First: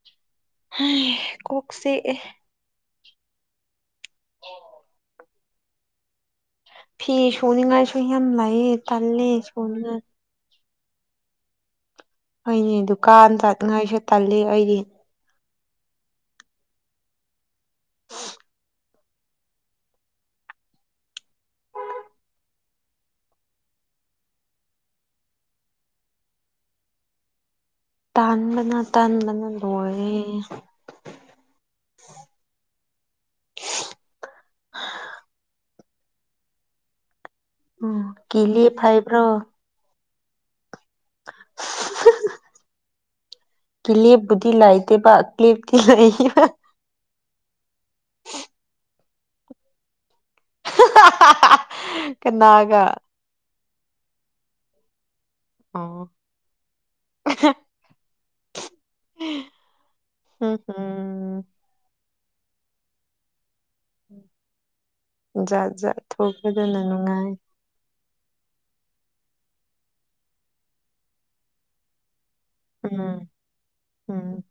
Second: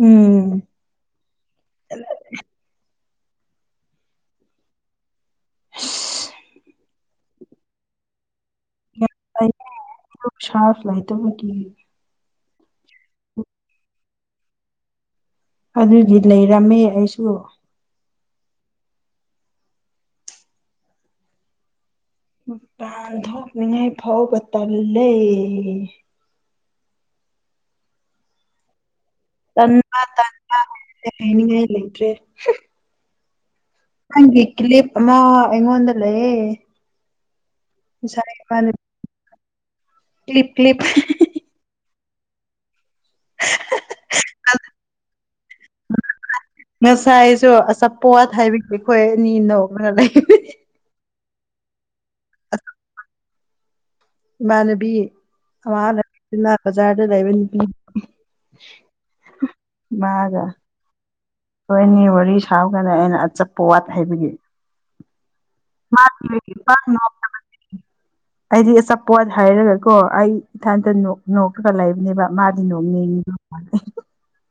ꯎꯝ ꯍꯥꯏ ꯀꯣꯛ ꯆꯤꯛꯑꯦ ꯑꯣ ꯑꯁ ꯐꯤ ꯁꯨꯅꯤꯡꯉꯥꯏꯁꯨ ꯌꯥꯝ ꯂꯩꯌꯦ ꯇꯜꯂꯦ ꯁꯨꯅꯤꯡꯉꯥꯏ ꯄꯩꯁꯥ ꯂꯩꯇꯕꯒꯤ ꯑꯩꯅꯦ ꯗꯨꯀꯥꯟ ꯆꯠꯅꯤꯡꯉꯥꯏꯁꯨꯦ ꯇꯜꯂꯤ ꯑꯩꯗꯤ ꯑꯗꯨꯗꯤ ꯂꯩꯔꯝꯃꯦ ꯑꯩꯁꯨ ꯃꯄꯥꯟꯊꯣꯛꯅꯤꯡꯉꯥꯏ ꯐꯥꯎꯕ ꯇꯜꯂꯦ ꯇꯥꯟꯕꯅ ꯇꯟꯕꯅ ꯇꯟꯕ ꯇꯟꯕ ꯍꯥꯏꯅꯤꯡꯉꯥꯏ ꯂꯩꯇ꯭ꯔꯦ ꯅꯪꯒꯤ ꯀꯂꯤꯞ ꯑꯃ ꯑꯩꯉꯣꯟꯗ ꯂꯩꯑꯦ ꯎꯝ ꯔ ꯀꯤꯂꯤꯞ ꯍꯥꯏꯕ꯭ꯔꯣ ꯀ꯭ꯂꯤꯞ ꯀ꯭ꯂꯤꯞ ꯍꯥ-ꯍꯥ-ꯍꯥ ꯀꯤꯂꯤꯞꯄꯨꯗꯤ ꯂꯩꯇꯦꯕ ꯀꯂꯤꯞꯇꯤ ꯂꯩ ꯉꯁꯥꯏꯁꯨ ꯑꯆꯥꯄꯣꯠ ꯍꯥꯏꯕꯒꯤ ꯑꯩꯈꯣꯏ ꯑꯅꯤ ꯅꯣꯛꯂꯒ ꯂꯩ ꯀꯅꯥꯒ ꯏꯃꯥꯟꯅꯕꯤ ꯑꯃ ꯑꯣ ꯅꯨꯄꯤꯗꯨꯅ ꯕꯖꯥꯔꯗ ꯂꯩꯕ ꯅꯨꯄꯤ ꯍꯝ ꯍꯝ ꯍꯣꯏꯅꯤ ꯋꯥꯔꯤ ꯁꯥꯕꯒꯥꯟꯅ ꯑꯩꯅ ꯑꯆꯞꯄ ꯋꯥꯠ ꯍꯥꯏꯕꯒꯤ꯫ ꯖꯥꯠ ꯖꯥꯠ ꯃꯥ ꯊꯣꯛꯄꯗꯅ ꯄꯥꯛ ꯅꯣꯛ ꯅꯨꯡꯉꯥꯏ꯫ ꯑꯩꯗꯤ ꯑꯆꯥꯄꯣꯠ ꯍꯥꯏꯔꯒꯀꯣ ꯑꯩ ꯏꯊꯟꯇ ꯅꯣꯛ ꯅꯣꯛꯒ ꯂꯩꯕꯅꯦꯕ꯫ ꯃꯥꯗꯤ ꯎꯝ ꯅꯣꯡꯅꯤꯡꯉ ꯃꯥ [unintelligible] ꯎꯝ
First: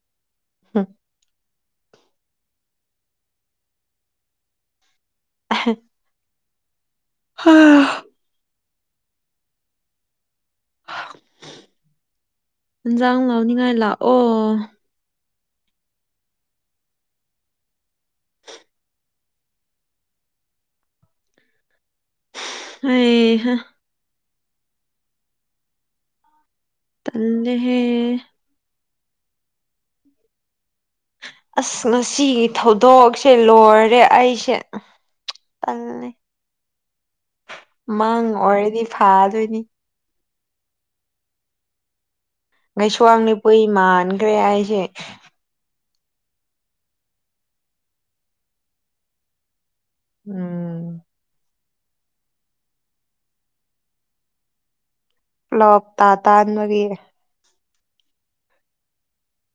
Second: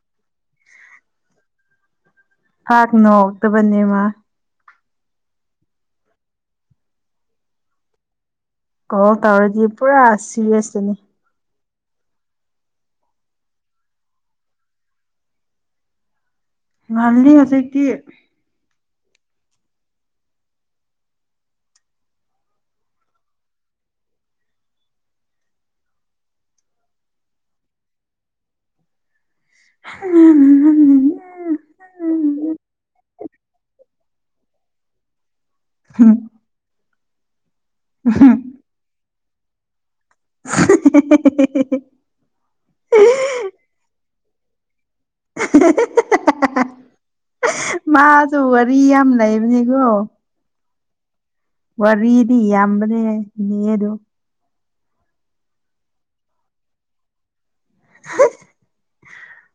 ꯄꯥꯛ ꯅꯣꯛꯇꯕꯅꯤ ꯃꯥ ꯎ [inaudible] ꯍꯥꯥ [inaudible] ꯀꯣ ꯇꯧꯔꯗꯤ ꯄꯨꯔꯥ ꯁꯤꯔꯤꯌꯥ꯭ꯁꯇꯅꯤ꯫ ꯏꯟꯖꯥꯡ ꯂꯧꯅꯤꯡꯉꯥꯏ ꯂꯥꯛꯑꯣ꯫ ꯉꯜꯅꯤ ꯍꯧꯖꯤꯛꯇꯤ꯫ ꯍꯩꯍꯥ꯫ ꯇꯜꯂꯦꯍꯦ꯫ ꯎꯝ [inaudible] ꯑꯁ! ꯉꯁꯤꯒꯤ ꯊꯧꯗꯣꯛꯁꯦ ꯂꯣꯏꯔꯦ ꯑꯩꯁꯦ___ ꯇꯜꯂꯦ꯫꯫ ꯃꯥꯡ ꯑꯣꯏꯔꯗꯤ ꯐꯥꯗꯣꯏꯅꯤ꯫ [inaudible] ꯉꯩꯁꯋꯥꯡꯅꯤꯄꯨꯏ ꯃꯥꯟꯈ꯭ꯔꯦ ꯑꯩꯏꯁꯦ꯫ [unintelligible] ꯃꯥꯁꯨ ꯋꯥꯔꯤ ꯌꯥꯝ ꯂꯩꯕꯅꯦꯀꯣ꯫ ꯎꯝ ꯋꯥꯔꯔꯤꯗꯤ ꯌꯥꯝꯕꯅꯦ ꯅꯔꯗꯨ꯫ ꯂꯣꯕ ꯇꯥ ꯇꯥꯟꯑꯣꯏꯕꯤ꯫ [inaudible]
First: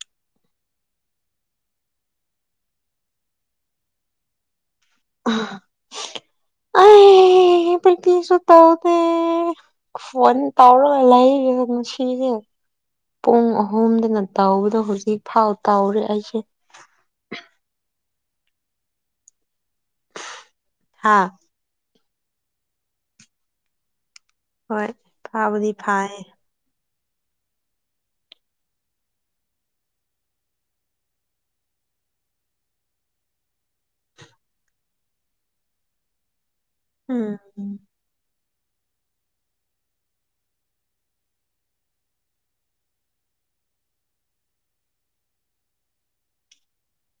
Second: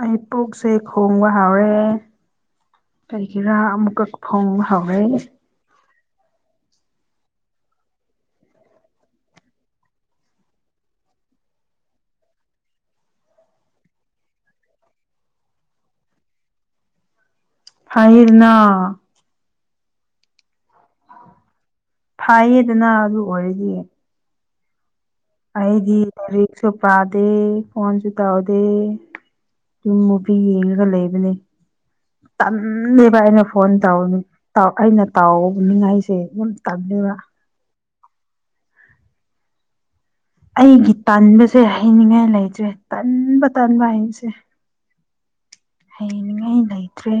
ꯑꯩ ꯄꯨꯛꯁꯦ ꯈꯣꯡꯕ ꯍꯥꯎꯔꯦ꯫ ꯀꯔꯤꯒꯤꯔꯥ ꯑꯃꯨꯛꯀꯛ ꯐꯣꯡ ꯍꯧꯥꯎꯋꯦ꯫ [unintelligible] ꯄ꯭ꯔꯤꯟꯇꯤꯁꯨ ꯇꯧꯗꯦ ꯫ ꯐꯣꯟ ꯇꯧꯔꯣꯒ ꯂꯩꯌꯦꯗ ꯉꯁꯤꯁꯦ꯫ ꯄꯨꯡ ꯑꯍꯨꯝꯗꯅ ꯇꯧꯕꯗꯣ ꯍꯧꯖꯤꯛ ꯐꯥꯎ ꯇꯧꯔꯦ ꯑꯩꯁꯦ꯫ ꯐꯍꯤꯔꯅꯥ꯫ ꯍꯥꯥ [inaudible] ꯐꯥꯏꯌꯦꯗꯅ ꯑꯗꯨ ꯑꯣꯏꯔꯗꯤ꯫ ꯍꯣꯏ ꯐꯥꯕꯨꯗꯤ ꯑꯩꯗꯤ ꯐꯥꯏꯌꯦ ꯔꯤꯛꯁꯣ ꯄꯥꯗꯦ ꯐꯣꯟꯁꯨ ꯇꯧꯎꯗꯦ꯫ ꯌꯨꯝ ꯃꯨꯕꯤ ꯌꯦꯡꯉꯒ ꯂꯩꯕꯅꯦ꯫ ꯇꯟꯂꯦꯕ ꯑꯩꯅ ꯐꯣꯟ ꯇꯧ ꯑꯩꯅ ꯇꯥꯎꯅꯤꯡꯉꯥꯏꯁꯦ ꯌꯥꯝ ꯇꯟꯂꯦꯕ꯫ ꯎꯝ [inaudible] ꯑꯩꯒꯤ ꯇꯟꯕꯁꯦ ꯍꯩꯅꯤꯡꯉꯥꯏ ꯂꯩꯇ꯭ꯔꯦ ꯇꯟꯕ ꯇꯟꯕ ꯍꯥꯏꯁꯦ꯫ ꯍꯩꯅꯤꯡꯉꯥꯏ ꯂꯩꯇ꯭ꯔꯦ꯫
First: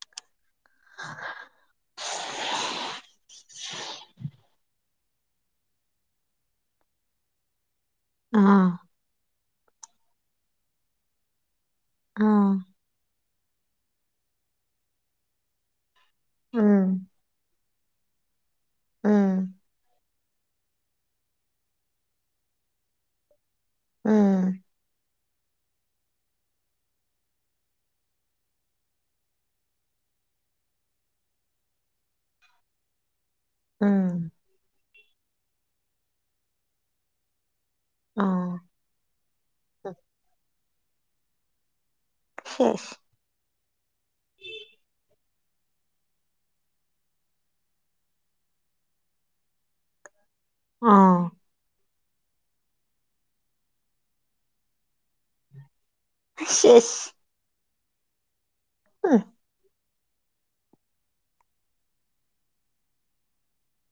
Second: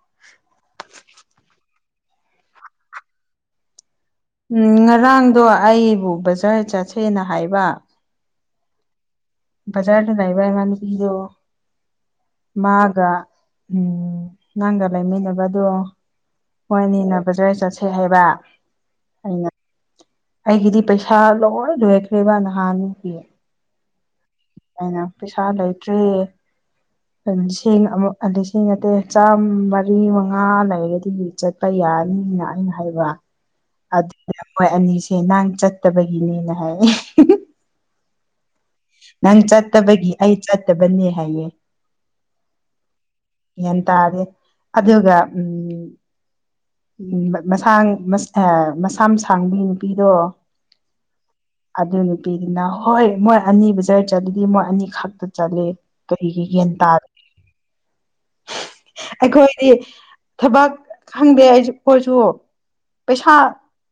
[inaudible] [unintelligible] ꯎꯝ ꯉꯔꯥꯡꯗꯣ ꯑꯩꯕꯨ ꯕꯖꯥꯔ ꯆꯠꯁꯦꯅ ꯍꯥꯏꯕ꯫ ꯑꯥ ꯕꯖꯥꯔꯗ ꯂꯩꯥꯏꯕꯅꯤ ꯄꯤꯗꯣ ꯑꯥ ꯃꯥꯒ ꯎꯝ ꯅꯪꯒ ꯂꯩꯃꯤꯟꯅꯕꯗꯣ꯫ ꯎꯝ ꯍꯣꯏꯅꯤꯅ ꯐꯖ꯭ꯥꯔ ꯆꯠꯁꯦ ꯍꯥꯏꯕ ꯎꯝ ꯑꯩꯅ__ ꯑꯩꯒꯤꯗꯤ ꯄꯩꯁꯥ ꯂꯣꯏ ꯂꯣꯏꯔꯈ꯭ꯔꯦꯕ ꯅꯍꯥꯟꯒꯤ ꯎꯝ ꯑꯩꯅ ꯄꯩꯁꯥ ꯂꯩꯇ꯭꯭ꯔꯦ꯫ ꯂꯤꯁꯤꯡ ꯑꯃ ꯂꯤꯁꯤꯡ ꯅꯠꯇꯦ ꯆꯥꯝꯃꯔꯤ ꯃꯉꯥ ꯂꯩꯔꯒꯗꯤ ꯆꯠ [unintelligible] ꯎꯝ ꯑꯗꯨꯅꯦ ꯃꯣꯏ ꯑꯅꯤꯁꯦ [unintelligible] ꯆꯠꯇꯕꯒꯤꯅꯦꯅ ꯍꯥꯏ ꯑ ꯅꯪ ꯆꯠꯇꯕꯒꯤ ꯑꯩ ꯆꯠꯇꯕꯅꯦ ꯍꯥꯏꯌꯦ ꯁꯦꯁ ꯒ꯭ꯌꯥꯟ ꯇꯥꯗꯦ ꯑꯗꯨꯒ ꯎꯝ ꯎ ꯃꯁꯥꯡ ꯃꯁꯥ ꯃꯁꯝ ꯁꯥꯡꯕꯕꯤ ꯅꯨꯄꯤꯗꯣ꯫ ꯑꯥ ꯑꯗꯨ ꯅꯨꯄꯤꯗꯨꯅ ꯍꯣꯏ ꯃꯣꯏ ꯑꯅꯤꯕꯨ [unintelligible] ꯆꯠꯂꯗꯤ ꯃꯣꯏ ꯑꯅꯤꯈꯛꯇ ꯆꯠꯂꯤ ꯀꯔꯤꯒꯤ ꯌꯦꯟ ꯇꯥ ꯁꯤꯁ ꯎꯝ ꯑꯩꯈꯣꯏꯗꯤ ꯊꯕꯛ ꯈꯪꯗꯦ ꯑꯩ ꯈꯣꯏꯁꯨ ꯄꯩꯁꯥ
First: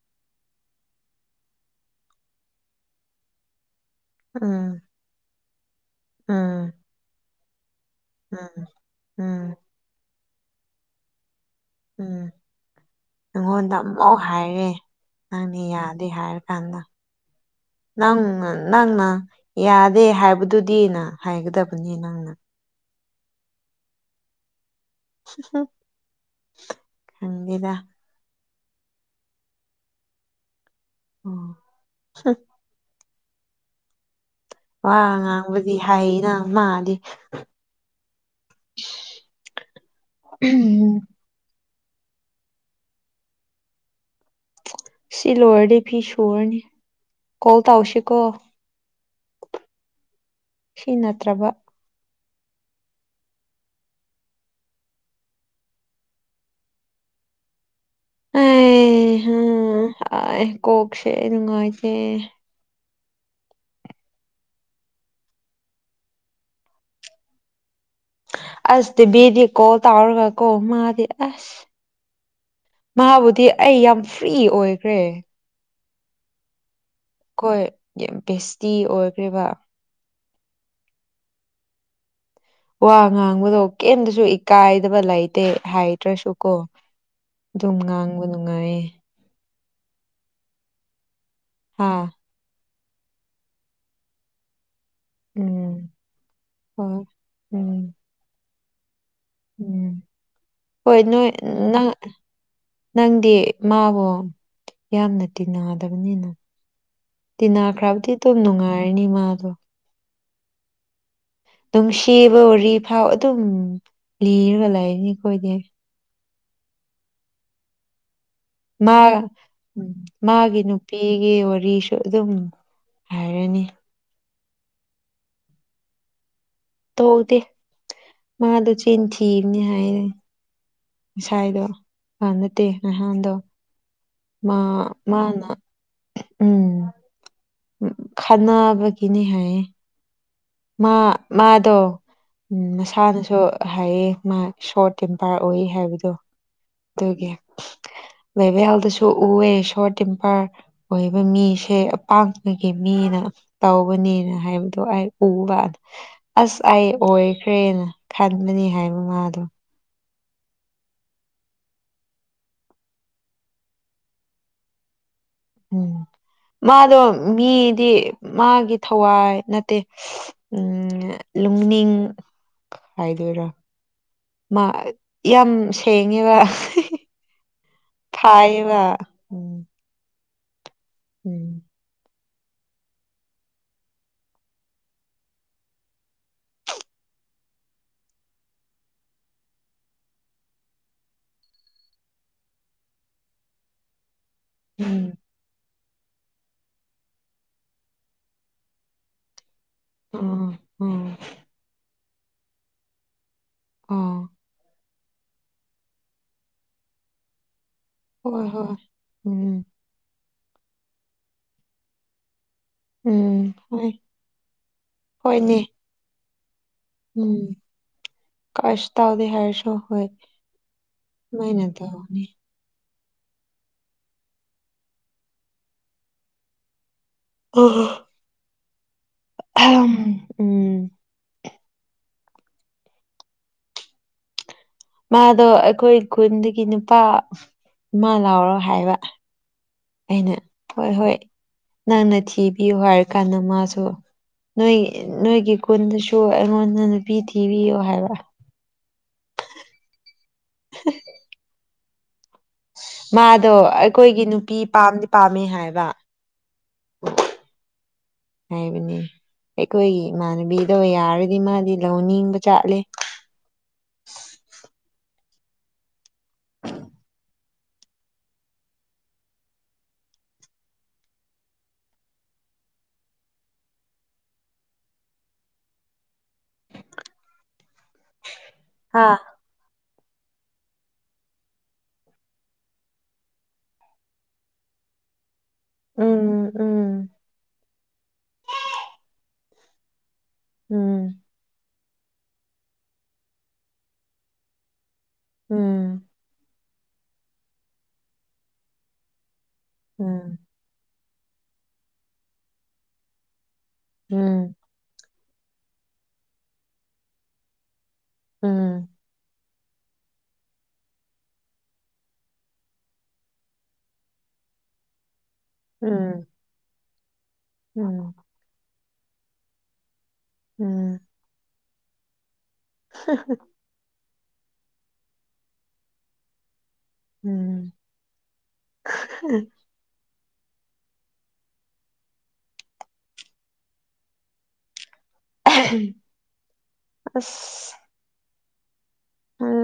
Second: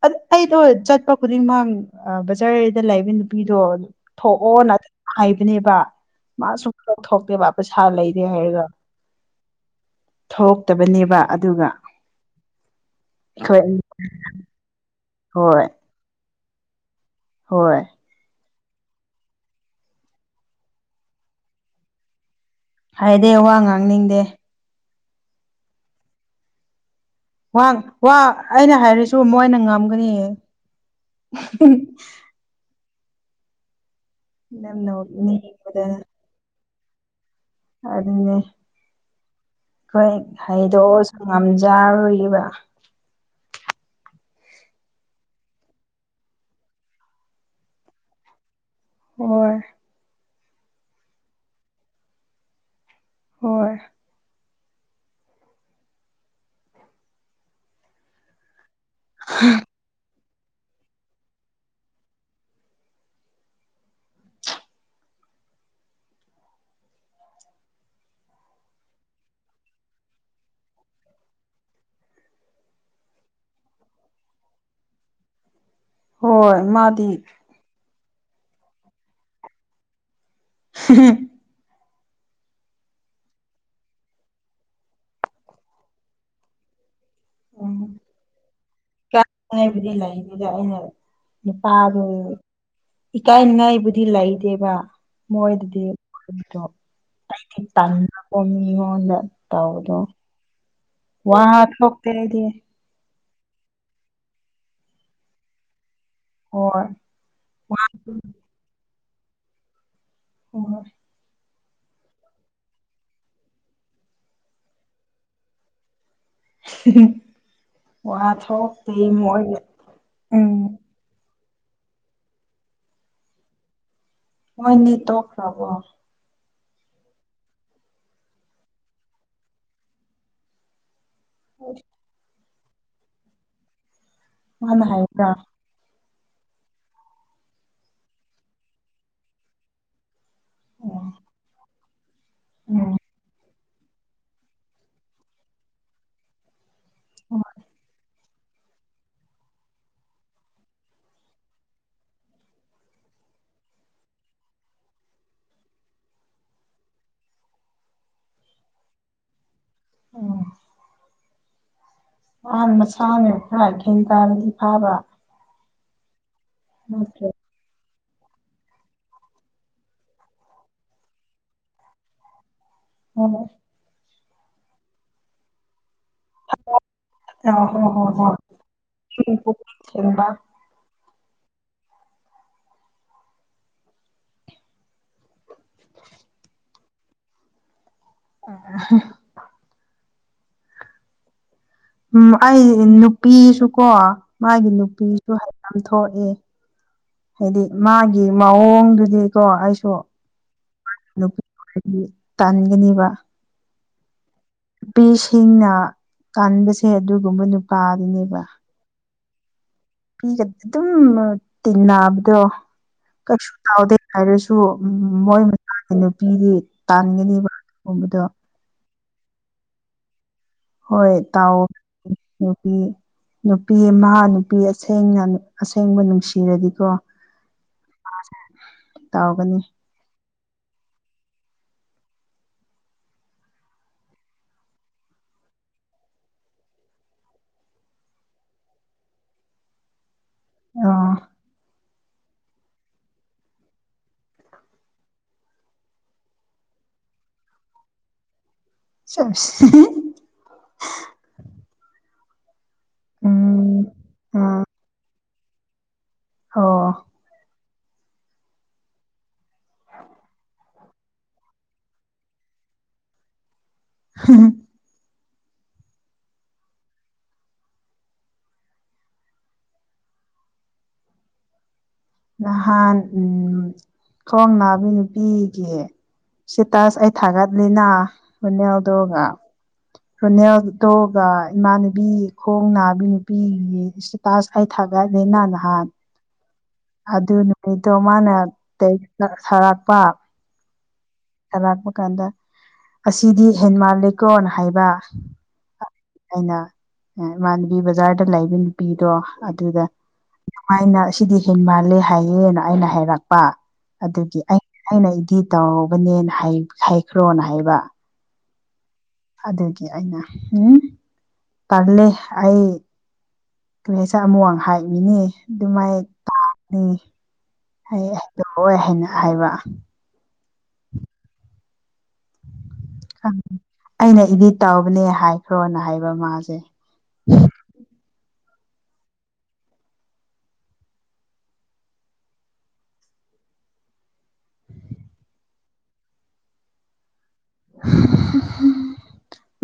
ꯑ ꯑꯩꯗꯣ ꯆꯠꯄ ꯈꯨꯗꯤꯡꯃꯛ ꯕꯖꯥꯔꯗ ꯂꯩꯕ ꯅꯨꯄꯤꯗꯣ ꯊꯣꯛꯑꯣꯅ ꯎꯝ ꯍꯥꯏꯕꯅꯦꯕ ꯃꯥ ꯁꯨꯊꯣꯛ ꯊꯣꯛꯇꯦꯕ ꯄꯩꯁꯥ ꯂꯩ ꯑꯝ ꯎꯝ ꯊꯣꯛꯇꯕꯅꯦꯕ ꯑꯗꯨꯒ ꯎꯝ ꯑꯩꯈꯣꯏ ꯅꯉꯣꯟꯗ ꯑꯃꯨꯛ ꯍꯥꯏꯔꯦ ꯍꯣꯏ [unintelligible] ꯌꯥꯗꯦ ꯍꯥꯏꯔ ꯀꯥꯟꯗ ꯍꯣꯏ ꯅꯪꯅ ꯅꯪꯅ ꯌꯥꯗꯦ ꯍꯥꯏꯕꯗꯨꯗꯤꯅ ꯍꯥꯏꯒꯗꯕꯅꯤ ꯅꯪꯅ ꯍꯥꯏꯔꯦ ꯋꯥ ꯉꯥꯡꯅꯤꯡꯗꯦ [unintelligible] ꯋꯥ ꯈꯪꯗꯦꯗ ꯋꯥ ꯑꯩꯅ ꯍꯥꯏꯔꯁꯨ ꯃꯣꯏꯅ ꯉꯝꯒꯅꯤꯌꯦ ꯑꯣ [unintelligible] ꯌꯥꯝ ꯋꯥ ꯉꯥꯡꯕꯗꯤ ꯅꯣꯛꯅꯤꯡꯕꯗ ꯍꯩꯅ ꯃꯥꯗꯤ ꯑꯗꯨꯅꯦ ꯑꯩꯈꯣꯏ ꯎꯝ ꯍꯩꯗꯣꯛꯑꯁꯨ ꯉꯝꯖꯔꯨꯏꯕ ꯁꯤ ꯂꯣꯏꯔꯗꯤ ꯐꯤ ꯁꯨꯔꯅꯤ ꯀꯣꯜ ꯇꯧꯁꯤꯀꯣ ꯍꯣꯏ ꯁꯤ ꯅꯠꯇ꯭ꯔꯕ ꯍꯣꯏ ꯑꯦ ꯍꯝ ꯑꯩ ꯀꯣꯛꯁꯦ ꯅꯨꯉꯥꯏꯇꯦ ꯑꯁ ꯇꯤꯕꯤꯗꯤ ꯀꯣꯜ ꯇꯧꯔꯒꯀꯣ ꯃꯥꯗꯤ ꯑꯁ ꯃꯥꯕꯨꯗꯤ ꯑꯩ ꯌꯥꯝ ꯐ꯭ꯔꯤ ꯑꯣꯏꯈ꯭ꯔꯦ ꯍꯣꯏ ꯃꯥꯗꯤ ꯑꯩꯈꯣꯏ ꯌꯥꯝ ꯕꯦꯁꯇꯤ ꯑꯣꯏꯈ꯭ꯔꯦꯕ ꯍꯨꯝꯍꯨꯝ ꯋꯥ ꯉꯥꯡꯕꯗꯣ ꯀꯩꯝꯗꯁꯨ ꯏꯀꯥꯏꯗꯕ ꯂꯩꯇꯦ ꯍꯥꯏꯗ꯭ꯔꯁꯨ ꯀꯣ ꯑꯗꯨꯝ ꯉꯥꯡꯕ ꯅꯨꯡꯉꯥꯏꯌꯦ ꯍꯥꯏꯕꯨꯗꯤ ꯂꯩꯗꯨꯗ ꯑꯩꯅ ꯍꯥ ꯅꯨꯄꯥꯗꯨ ꯏꯀꯥꯏ ꯅꯤꯡꯉꯥꯏ ꯕꯨꯗꯤ ꯂꯩꯗꯦꯕ ꯎꯝ ꯃꯣꯏꯗꯗꯤ [unintelligible] ꯍꯣꯏ ꯑꯩꯗꯤ ꯎꯝ ꯇꯟꯕꯀꯣ ꯃꯤꯉꯣꯟꯗ ꯎꯝ ꯇꯥꯎꯗꯣ ꯍꯣꯏ ꯅꯣꯏ ꯅꯪ ꯑꯩꯗꯤ ꯅꯪꯗꯤ ꯃꯥꯕꯨ ꯌꯥꯝꯅ ꯇꯤꯟꯅꯗꯕꯅꯤꯅ ꯑꯣꯏ ꯇꯤꯅꯈ꯭ꯔꯕꯨꯗꯤ ꯑꯗꯨꯝ ꯅꯨꯡꯉꯥꯏꯔꯅꯤ ꯃꯥꯗꯣ ꯍ ꯍꯣꯏ ꯅꯨꯡꯁꯤꯕ ꯋꯥꯔꯤ ꯐꯥꯎ ꯑꯗꯨꯝ ꯂꯤꯔꯒ ꯂꯩꯅꯤ ꯑꯩꯈꯣꯏꯗꯤ [unintelligible] ꯋꯥ ꯊꯣꯛꯇꯦ ꯃꯣꯏ ꯎꯝ ꯄꯤꯒꯤ ꯋꯥꯔꯤꯁꯨ ꯑꯗꯨꯝ ꯍꯥꯏꯔꯅꯤ ꯃꯣꯏꯅꯤ ꯇꯣꯛꯈ꯭ꯔꯕꯣ ꯇꯧꯗꯦ ꯃꯥꯗꯣ ꯆꯤꯟꯊꯤꯕꯅꯤ ꯍꯥꯏꯔꯦ ꯉꯁꯥꯏꯗꯣ ꯑꯥ ꯅꯠꯇꯦ ꯅꯍꯥꯟꯗꯣ ꯃꯥ ꯃꯥꯅ ꯍꯥꯏꯕ꯭ꯔꯥ ꯃꯥꯅ ꯎꯝ ꯈꯟꯅꯕꯒꯤꯅꯦ ꯍꯥꯏꯌꯦ ꯃꯥ ꯎꯝ ꯃꯥꯗꯣ ꯎꯝ ꯃꯁꯥꯗꯁꯨ ꯍꯥꯏꯌꯦ ꯃꯥ ꯁꯣꯔꯠ ꯇꯦꯝꯄꯥꯔ ꯑꯣꯏ ꯍꯥꯏꯕꯗꯣ ꯑꯗꯨꯒꯤ ꯚꯦꯚꯦ ꯍꯥꯎꯗꯁꯨ ꯎꯑꯦ ꯁꯣꯔ ꯇꯤꯝꯄꯔ ꯑꯣꯏꯕ ꯃꯤꯁꯦ ꯑꯄꯥꯥꯛꯄꯒꯤ ꯃꯤꯅ ꯇꯧꯕꯅꯦꯅ ꯍꯥꯏꯕꯗꯣ ꯑꯩ ꯎꯕꯥꯟ ꯑꯁ ꯑꯩ ꯑꯣꯏꯈ꯭ꯔꯦꯅ ꯈꯟꯕꯅꯦ ꯍꯥꯏ ꯃꯥꯗꯣ ꯎꯝ ꯃꯥ ꯃꯁꯥꯅ ꯈꯔ ꯒ꯭ꯌꯥꯟ ꯇꯥꯔꯗꯤ ꯐꯕ ꯎꯝ ꯃꯥꯗꯣ ꯃꯤꯗꯤ ꯃꯥꯒꯤ ꯊꯋꯥꯏ ꯅꯠꯇꯦ ꯎꯝ ꯂꯨꯡꯅꯤꯡ ꯍꯥꯏꯗꯣꯏꯔ ꯍꯣꯏ ꯃꯥ ꯌꯝ ꯁꯤꯡ ꯊꯦꯡꯉꯤꯕ ꯑ ꯍꯣ ꯐꯥꯏꯕ ꯎꯝ ꯁꯦꯡꯕ ꯎꯝ ꯑ ꯍ ꯎꯝ ꯑꯩ ꯅꯨꯄꯤꯁꯨ ꯀꯣ ꯃꯥꯒꯤ ꯎꯝ ꯅꯨꯄꯤꯁꯨ ꯍꯥꯏ ꯇꯝ ꯊꯣꯛꯑꯦ ꯍꯥꯏꯗꯤ ꯃꯥꯒꯤ ꯃꯑꯣꯡꯗꯨꯗꯤꯀꯣ ꯑꯩꯁꯨ ꯑꯎꯝꯍꯨꯝ ꯅꯨꯄꯤ ꯀꯣꯏꯔꯗꯤ ꯇꯟꯒꯅꯤꯕ ꯑꯥ ꯅꯨꯄꯤꯁꯤꯡꯅ ꯇꯟꯕꯁꯦ ꯑꯗꯨꯒꯨꯝꯕ ꯅꯨꯄꯥ ꯍꯣꯏ ꯍꯣꯏ ꯎꯝꯍꯨꯝ ꯄꯤꯒ ꯑꯗꯨꯝꯃ ꯇꯤꯟꯅꯕꯗꯣ ꯀꯩꯁꯨ ꯎꯝ ꯍꯣꯏ ꯇꯥꯎꯗꯦ ꯍꯥꯏꯔꯁꯨ ꯃꯣꯏ ꯍꯣꯏꯅꯦ ꯃꯆꯥꯒꯤ ꯅꯨꯄꯤꯗꯤ ꯇꯟꯒꯅꯤꯕ ꯎꯝ ꯍꯧꯕꯗꯣ ꯀꯩꯁꯨ ꯇꯧꯗꯦ ꯍꯥꯏꯔꯁꯨ ꯍꯨꯢ ꯍꯣꯏ ꯇꯥꯎꯑꯣ ꯅꯨꯄꯤ ꯅꯨꯄꯤ ꯑꯃꯍ ꯅꯨꯄꯤ ꯑꯁꯦꯡꯅ ꯑꯁꯦꯡꯕ ꯅꯨꯡꯁꯤꯔꯗꯤꯀꯣ ꯑꯣꯍꯥ ꯇꯧꯒꯟ ꯌꯝꯍ ꯎꯝꯍ ꯃꯥꯗꯣ ꯑꯩꯈꯣꯏ ꯈꯨꯟꯗꯒꯤ ꯅꯨꯄꯥ ꯑꯃꯥ ꯂꯧꯔꯣ ꯍꯥꯏꯕ ꯑꯩꯅ ꯍꯣꯏ ꯍꯣꯏ ꯑꯣ ꯅꯪꯅ ꯊꯤꯕꯤꯌꯨ ꯍꯥꯏꯔꯀꯥꯟꯗ ꯃꯥꯁꯨ ꯅꯣꯏ ꯅꯣꯏꯒꯤ ꯀꯨꯟꯗꯁꯨ ꯑꯩꯉꯣꯟꯗ ꯅꯨꯄꯤ ꯊꯤꯕꯤꯌꯣ ꯍꯥꯏꯕ ꯆꯦꯁ ꯍꯍ ꯍ ꯃꯥꯗꯣ ꯎꯝ ꯑꯩꯈꯣꯏꯒꯤ ꯅꯨꯄꯤ ꯄꯥꯝꯗꯤ ꯄꯥꯝꯃꯦ ꯍꯥꯏꯕ ꯍꯣ [inaudible] ꯍꯥꯏꯕꯅꯦ ꯑꯩꯈꯣꯏꯒꯤ ꯏꯃꯥꯟꯅꯕꯤꯗꯣ ꯌꯥꯔꯗꯤ ꯃꯥꯗꯤ ꯂꯧ ꯅꯤꯡꯕ ꯖꯥꯠꯂꯦ ꯍꯍꯝ ꯅꯍꯥꯟ ꯎꯝ ꯈꯣꯡ ꯅꯥꯕꯤ ꯅꯨꯄꯤꯒꯤ ꯁꯤꯇꯥꯁ ꯑꯩ ꯊꯥꯒꯠꯂꯤꯅ ꯍꯥ ꯍꯨꯅꯦꯜꯗꯨꯒꯥ ꯔꯨꯅꯦꯜꯇꯣꯒ ꯏꯃꯥꯟꯅꯕꯤ ꯈꯣꯡ ꯅꯥꯕꯤ ꯅꯨꯄꯤꯒꯦꯁꯨ ꯇꯥꯁ ꯑꯩ ꯊꯥꯒꯠꯂꯦꯅ ꯅꯍꯥꯟ ꯎꯝ ꯎꯝ ꯑꯗꯨ ꯅꯨꯃꯤꯠꯇꯣ ꯃꯥꯅ ꯇꯦꯛꯁꯇ ꯁꯥꯔꯛꯄ ꯎꯝ ꯂꯥꯛꯄ ꯀꯥꯟꯗ ꯑꯁꯤꯗꯤ ꯍꯦꯟꯃꯥꯟ ꯂꯦꯀꯣꯅ ꯍꯥꯏꯕ ꯎꯝ ꯑꯩꯅ ꯏꯃꯥꯟꯅꯕꯤ ꯕꯖꯥꯔꯗ ꯂꯩꯕ ꯅꯨꯄꯤꯗꯣ ꯑꯗꯨꯗ ꯎꯝ ꯃꯥꯏꯅ ꯁꯤꯗꯤ ꯍꯦꯟ ꯃꯥꯜꯂꯦ ꯍꯥꯏꯌꯦꯅ ꯑꯩꯅ ꯍꯥꯏꯔꯛꯄ ꯑꯗꯨꯒꯤ ꯎꯝ ꯑꯩ ꯑꯩꯅ ꯏꯗꯤ ꯇꯧꯔꯨꯕꯅꯦꯅ ꯍꯥꯏꯈ꯭ꯔꯣꯅ ꯍꯥꯏꯕ ꯎꯝ ꯑꯗꯨꯒꯤ ꯑꯩꯅ ꯎꯝ ꯄꯜꯂ ꯑꯩ ꯀꯩꯅꯁꯥꯛ ꯑꯃꯨ ꯋꯥꯡ ꯍꯥꯏꯃꯤꯅꯦ ꯑꯗꯨꯃꯥꯏꯅ ꯎꯝ ꯇꯅꯤ ꯑꯩ ꯇꯧꯑꯣꯏ ꯍꯥꯏꯅ ꯍꯥꯏꯕ ꯎꯝ ꯑꯩꯅ ꯏꯗꯤꯠ ꯇꯕꯅꯦ ꯍꯥꯏꯈ꯭ꯔꯣꯅ ꯍꯥꯏꯕ ꯃꯥꯁꯦ ꯎꯝ ꯎ [inaudible] ꯑꯁ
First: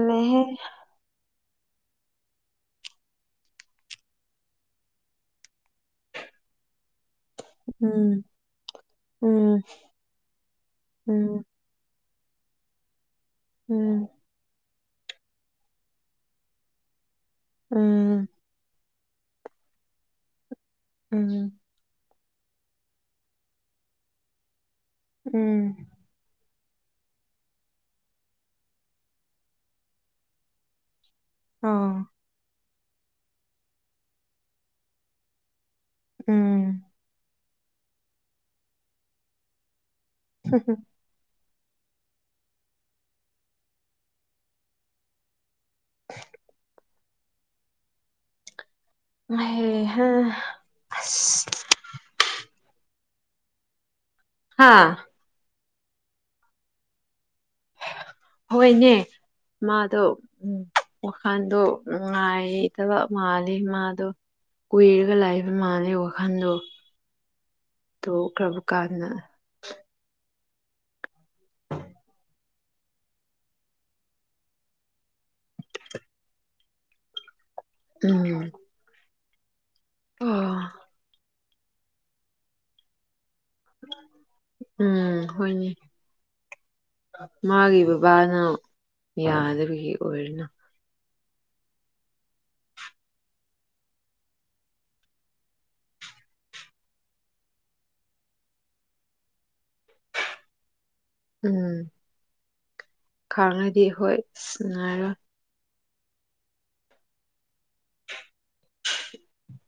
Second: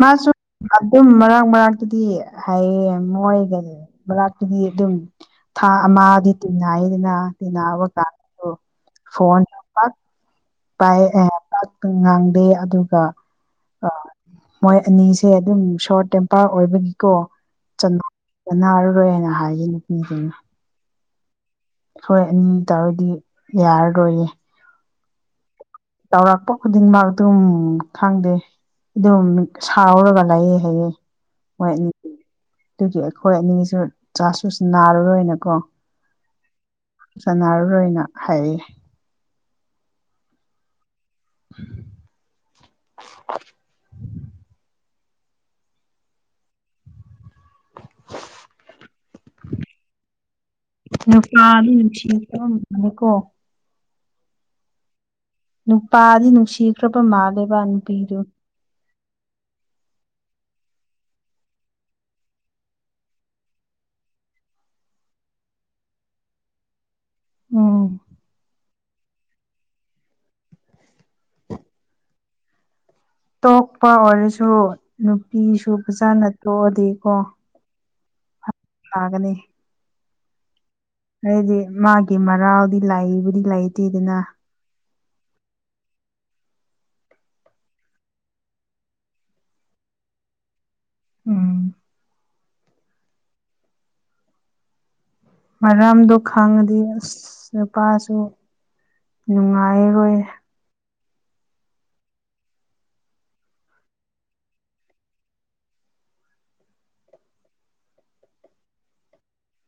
ꯃꯥꯁꯨ ꯎꯝ ꯃꯔꯛ ꯃꯔꯥꯛꯛꯇꯨꯗꯤ ꯍꯥꯏꯌꯦꯡ ꯃꯣꯏꯒ ꯃꯔꯥꯛꯛꯇꯨꯗꯤ ꯑꯗꯨꯝ ꯊꯥ ꯑꯃꯗꯤ ꯇꯤꯟꯅꯏꯗꯅ ꯇꯤꯟꯅꯑꯕ ꯎꯝ ꯀꯥꯟꯗ ꯐꯣꯟ ꯎꯝ ꯄꯥꯛ ꯄꯥꯏ ꯎꯝ ꯉꯥꯡꯗꯦ ꯑꯗꯨꯒ ꯎꯝ ꯃꯣꯏ ꯑꯅꯤꯁꯦ ꯑꯗꯨꯝ ꯁꯣꯔꯠ ꯇꯦꯝꯄꯥꯔ ꯑꯣꯏꯕꯒꯤꯀꯣ ꯎꯝ ꯅꯥꯔꯔꯣꯏꯅ ꯍꯥꯏꯁ ꯅꯨꯄꯤꯁꯤꯅ ꯎꯝꯝ ꯍꯣꯏ ꯑꯅꯤ ꯇꯥꯔꯗꯤ ꯌꯥꯔꯔꯣꯏꯌꯦ ꯎꯝ ꯆꯥꯎꯧꯔꯛꯄ ꯈꯨꯗꯤꯡꯃꯛ ꯑꯗꯨꯝ ꯈꯪꯗꯦ ꯑꯗꯨꯝ ꯁꯥꯎꯔꯒ ꯂꯑꯦ ꯍꯥꯏꯑꯦ ꯃꯣꯏ ꯑ ꯑꯅꯤ ꯑꯗꯨꯒꯤ ꯑꯩꯈꯣꯏ ꯑꯅꯤꯁꯨ ꯆꯥ ꯆꯁ ꯅꯥꯔꯨꯔꯣꯏꯅꯀꯣ ꯎꯝ ꯁꯥꯟꯅꯔꯔꯣꯏꯅ ꯍꯥꯏꯔꯛ ꯍ ꯍ ꯎ ꯍꯄꯥ ꯑꯗꯨꯅꯤꯀꯣ ꯍꯥꯥ ꯅꯨꯄꯥꯗꯤ ꯅꯨꯡꯁꯤꯈ꯭ꯔꯕ ꯃꯥꯜꯂꯦꯕ ꯅꯨꯄꯤꯗꯨ ꯍꯣꯏꯅꯦ ꯃꯥꯗꯣ ꯎꯝ ꯋꯥꯈꯜꯗꯣ ꯉꯉꯥꯏꯇꯕ ꯃꯥꯜꯂꯤꯦ ꯃꯥꯗꯣ ꯀꯨꯏꯔꯒ ꯂꯥꯛꯏꯕ ꯃꯥꯅꯩ ꯋꯥꯈꯜꯗꯣ ꯎꯝ ꯇꯣꯛꯈ꯭ꯔꯕ ꯀꯥꯟꯗ ꯇꯣꯛꯄ ꯑꯣꯏꯔꯁꯨ ꯅꯨꯄꯤꯁꯨ ꯐꯖꯥꯅ ꯇꯣꯛꯑꯗꯤꯀꯣ ꯎꯝ ꯃꯥꯒꯅꯤ ꯑꯣ ꯍꯥꯏꯗꯤ ꯃꯥꯒꯤ ꯃꯔꯥꯎꯗꯤ ꯂꯕꯨꯗꯤ ꯂꯩꯇꯦꯗꯅ ꯎꯝ ꯍꯣꯏꯅꯦ ꯃꯥꯒꯤ ꯕꯕꯥꯅ ꯌꯥꯗꯕꯒꯤ ꯑꯣꯏꯔꯤꯅ ꯎꯝ ꯃꯔꯝꯗꯣ ꯈꯪꯉꯗꯤ ꯑꯁ ꯅꯨꯄꯥꯁꯨ ꯅꯨꯡꯉꯥꯏꯔꯣꯏ ꯎꯝ ꯈꯥꯡꯅꯗꯤ ꯍꯣꯏ ꯉꯉꯥꯏꯔꯣꯏ [inaudible]